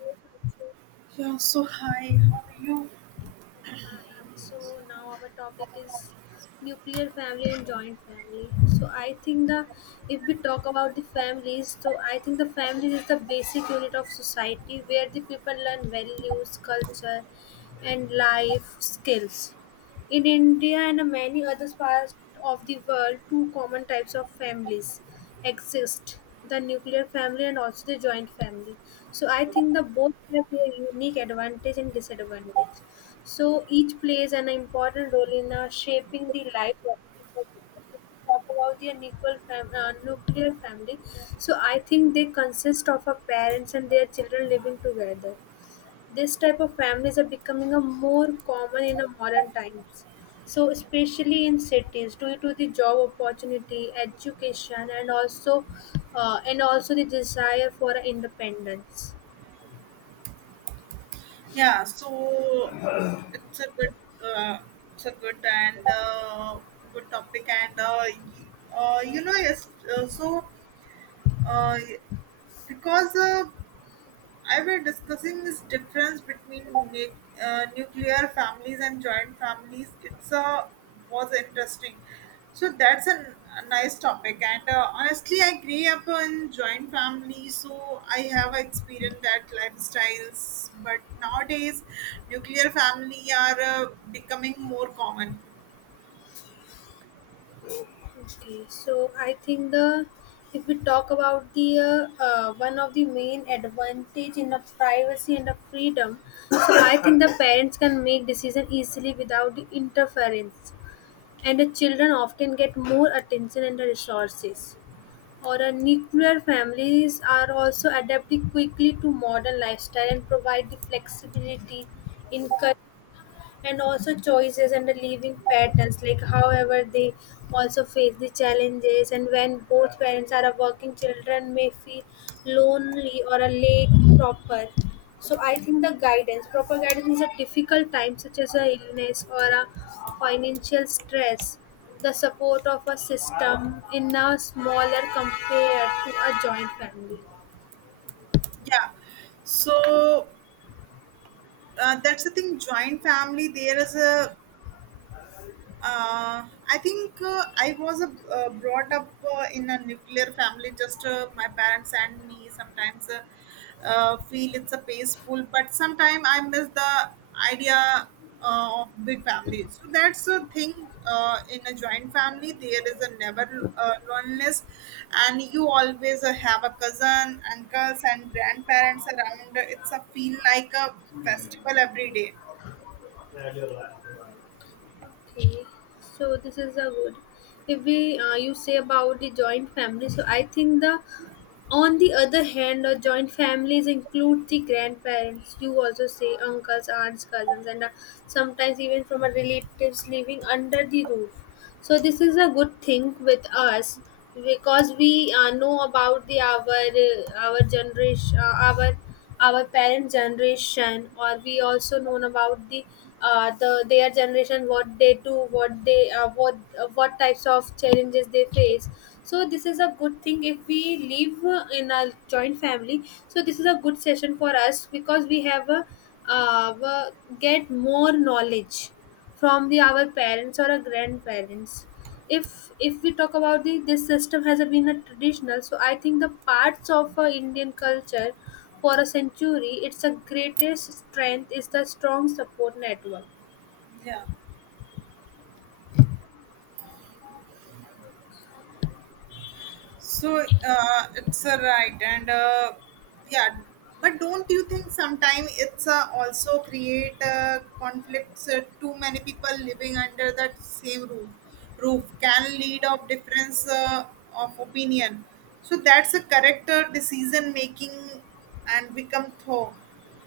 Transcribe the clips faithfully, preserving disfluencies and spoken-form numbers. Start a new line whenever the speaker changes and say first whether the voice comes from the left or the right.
left: Oh,
right: Yeah, so hi, how are you?
left: fine. So now our topic is nuclear family and joint family. So I think the If we talk about the families, so I think the family is the basic unit of society where the people learn values, culture, and life skills. In India and many other parts of the world, two common types of families exist the nuclear family and also the joint family. So, I think the both have their unique advantage and disadvantage. So, each plays an important role in uh, shaping the life of people. If we talk about the nuclear, fam- uh, nuclear family, so I think they consist of a parents and their children living together. This type of families are becoming a more common in a modern times, so especially in cities due to the job opportunity education and also uh, and also the desire for independence.
right: Yeah, so it's a good, uh, it's a good and uh, good topic, and uh, y- uh, you know, yes, uh, so uh, because uh, I were discussing this difference between nu- uh, nuclear families and joint families. It's a was interesting. So that's a, n- a nice topic. And uh, honestly, I grew up in joint family, so I have experienced that lifestyles. But nowadays, nuclear family are uh, becoming more common.
left: Okay, so I think the if we talk about the uh, uh, one of the main advantage in the privacy and the freedom. So I think the parents can make decision easily without the interference, and the children often get more attention and the resources. Or a nuclear families are also adapting quickly to modern lifestyle and provide the flexibility in. By and also choices and the living patterns like however they also face the challenges, and when both parents are a working children may feel lonely or a late proper. So I think the guidance proper guidance is a difficult time such as a illness or a financial stress. The support of a system in a smaller compared to a joint family.
right: Yeah. So uh, that's the thing. Joint family. There is a uh, I think uh, I was uh, uh, brought up uh, in a nuclear family. Just uh, my parents and me sometimes uh, uh, feel it's a peaceful, but sometimes I miss the idea uh, of big family. So that's a thing uh, in a joint family. There is a never uh, loneliness, and you always uh, have a cousin, uncles, and grandparents around. It's a feel like a festival every day.
left: Okay, so this is a good. If we uh, you say about the joint family, so I think the on the other hand, uh, joint families include the grandparents. You also say uncles, aunts, cousins, and uh, sometimes even from our relatives living under the roof. So this is a good thing with us because we uh, know about the our uh, our generation uh, our our parent generation, or we also known about the uh, the their generation, what they do, what they uh, what uh, what types of challenges they face. So this is a good thing if we live uh, in a joint family. So this is a good session for us because we have a, uh, uh, get more knowledge from the our parents or our grandparents. if if we talk about the this system has been a traditional, so I think the parts of uh, Indian culture for a century its a greatest strength is the strong support network.
right: Yeah. So uh, it's a right, and uh, yeah, but don't you think sometimes it's uh, also create uh, conflicts? Uh, too many people living under that same roof roof can lead of difference uh, of opinion. So that's a correct uh, decision making and become thought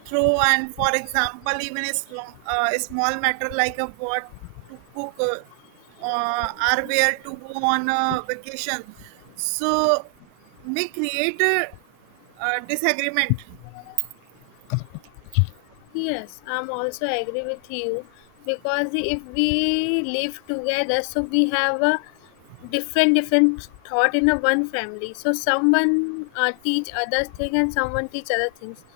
right: through and for example even a, sl- uh, a small matter like a what to cook uh, uh, or where to go on a vacation so may create a, uh disagreement.
left: Yes, I'm also agree with you, because if we live together, so we have a different different thought in a one family. So someone uh, teach others thing and someone teach other things.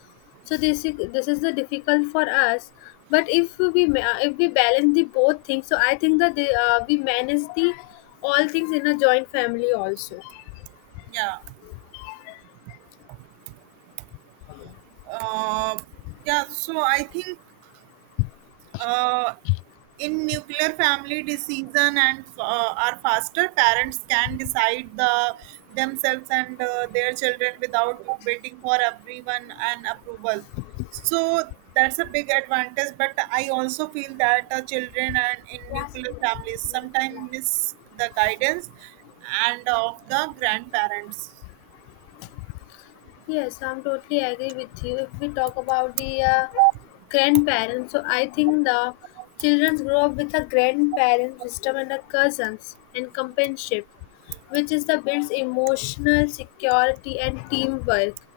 left: So this is this is the difficult for us. But if we ma- if we balance the both things, so I think that they, uh, we manage the all things in a joint family also.
right: Yeah. uh, yeah, so I think Uh, in nuclear family decision and uh, are faster parents can decide the themselves and uh, their children without waiting for everyone and approval, so that's a big advantage. But I also feel that uh, children and in nuclear families sometimes miss the guidance and of the grandparents.
left: Yes, I'm totally agree with you. If we talk about the uh, grandparents, so I think the children grow up with a grandparent system and a cousins and companionship, which is the builds emotional security and teamwork.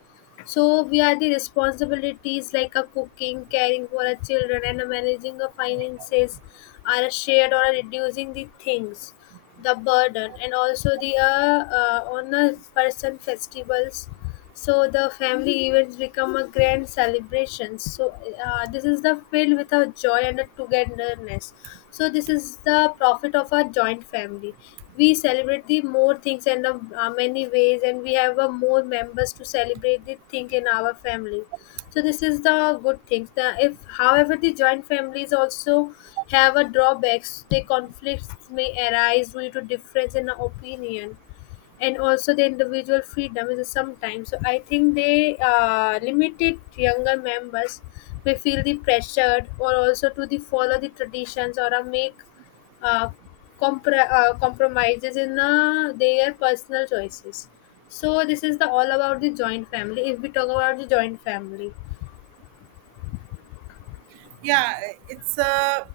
left: So we are the responsibilities like a cooking, caring for our children, and a managing the finances are a shared or a reducing the things, the burden, and also the uh, uh, on the person festivals. So the family events become a grand celebration. So uh, this is the filled with a joy and a togetherness. So this is the profit of a joint family. We celebrate the more things and of uh, many ways, and we have uh, more members to celebrate the thing in our family. So this is the good things the if however the joint families also have a drawbacks. The conflicts may arise due to difference in opinion, and also the individual freedom is sometimes so I think they uh, limited younger members may feel the pressured or also to the follow the traditions or uh, make uh, compr- uh, compromises in uh, their personal choices. So this is the all about the joint family if we talk about the joint family.
right: Yeah, it's a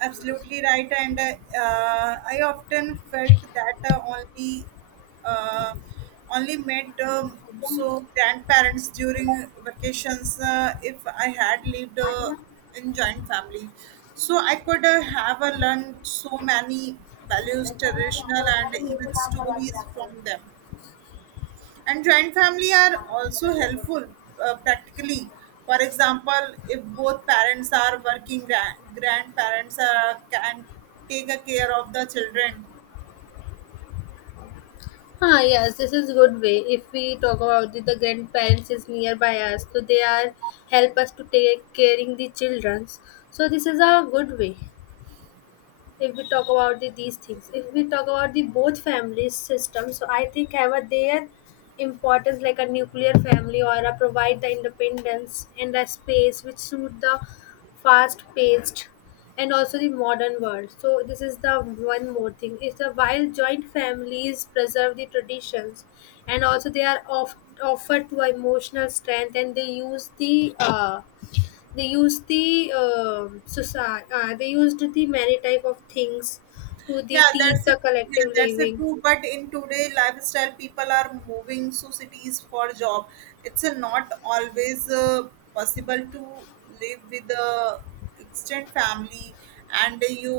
right: absolutely right, and uh, uh, I often felt that uh, only uh, only met um, so grandparents during vacations. Uh, if I had lived uh, in joint family, so I could uh, have uh, learned so many values traditional and even stories from them. And joint family are also helpful uh, practically. For example, if both parents are working, grand, grandparents are, can take a care of the children.
left: Ah, yes, this is good way. If we talk about the, the grandparents is nearby us, so they are help us to take caring the children. So this is a good way. If we talk about the, these things if we talk about the both family system, so I think have a their importance like a nuclear family or a provide the independence and a space which suit the fast paced and also the modern world. So this is the one more thing is the while joint families preserve the traditions, and also they are off, offered to emotional strength, and they use the uh, they used the um society, uh, they used the many type of things to the
right: Yeah,
left: teach
right: that's it.
left: the
right: Yeah,
left: collective
right: that's a
left: living.
right: true, but in today lifestyle people are moving to cities for job. It's a not always uh, possible to live with the extended family. And you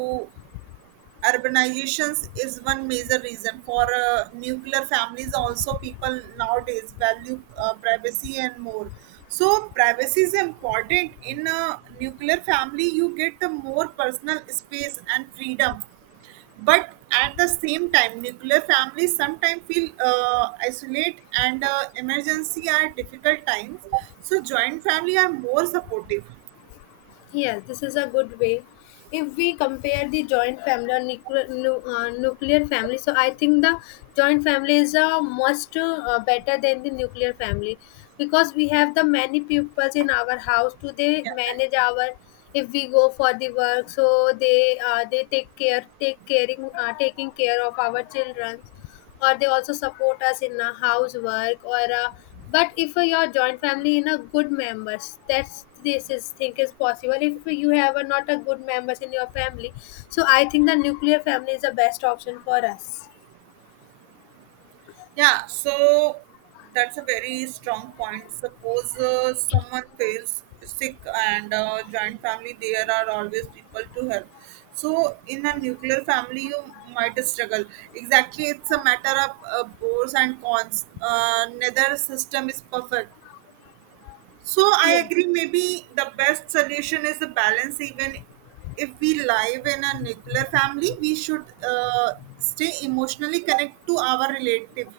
right: urbanizations is one major reason for uh, nuclear families. Also people nowadays value uh, privacy and more. So privacy is important in a nuclear family. You get the more personal space and freedom, but at the same time nuclear families sometimes feel uh, isolate and uh, emergency are difficult times. So joint family are more supportive.
left: Yes, this is a good way. If we compare the joint family or nuclear, nu, uh, nuclear family, so I think the joint family is a much uh, better than the nuclear family, because we have the many pupils in our house to they manage our if we go for the work. So they uh, they take care take caring uh, taking care of our children, or they also support us in a housework or uh, but if uh, your joint family in a good members that's this is think is possible if you have a, not a good members in your family. So I think the nuclear family is the best option for us.
right: Yeah, so that's a very strong point. Suppose uh, someone feels sick and uh, joint family, there are always people to help. So in a nuclear family, you might struggle. Exactly, it's a matter of uh, pros and cons. Uh, neither system is perfect. So I
left: Yes.
right: agree. Maybe the best solution is the balance. Even if we live in a nuclear family, we should uh, stay emotionally connected to our relative.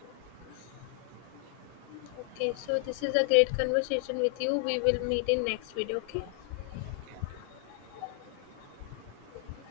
left: Okay, so this is a great conversation with you. We will meet in next video. Okay.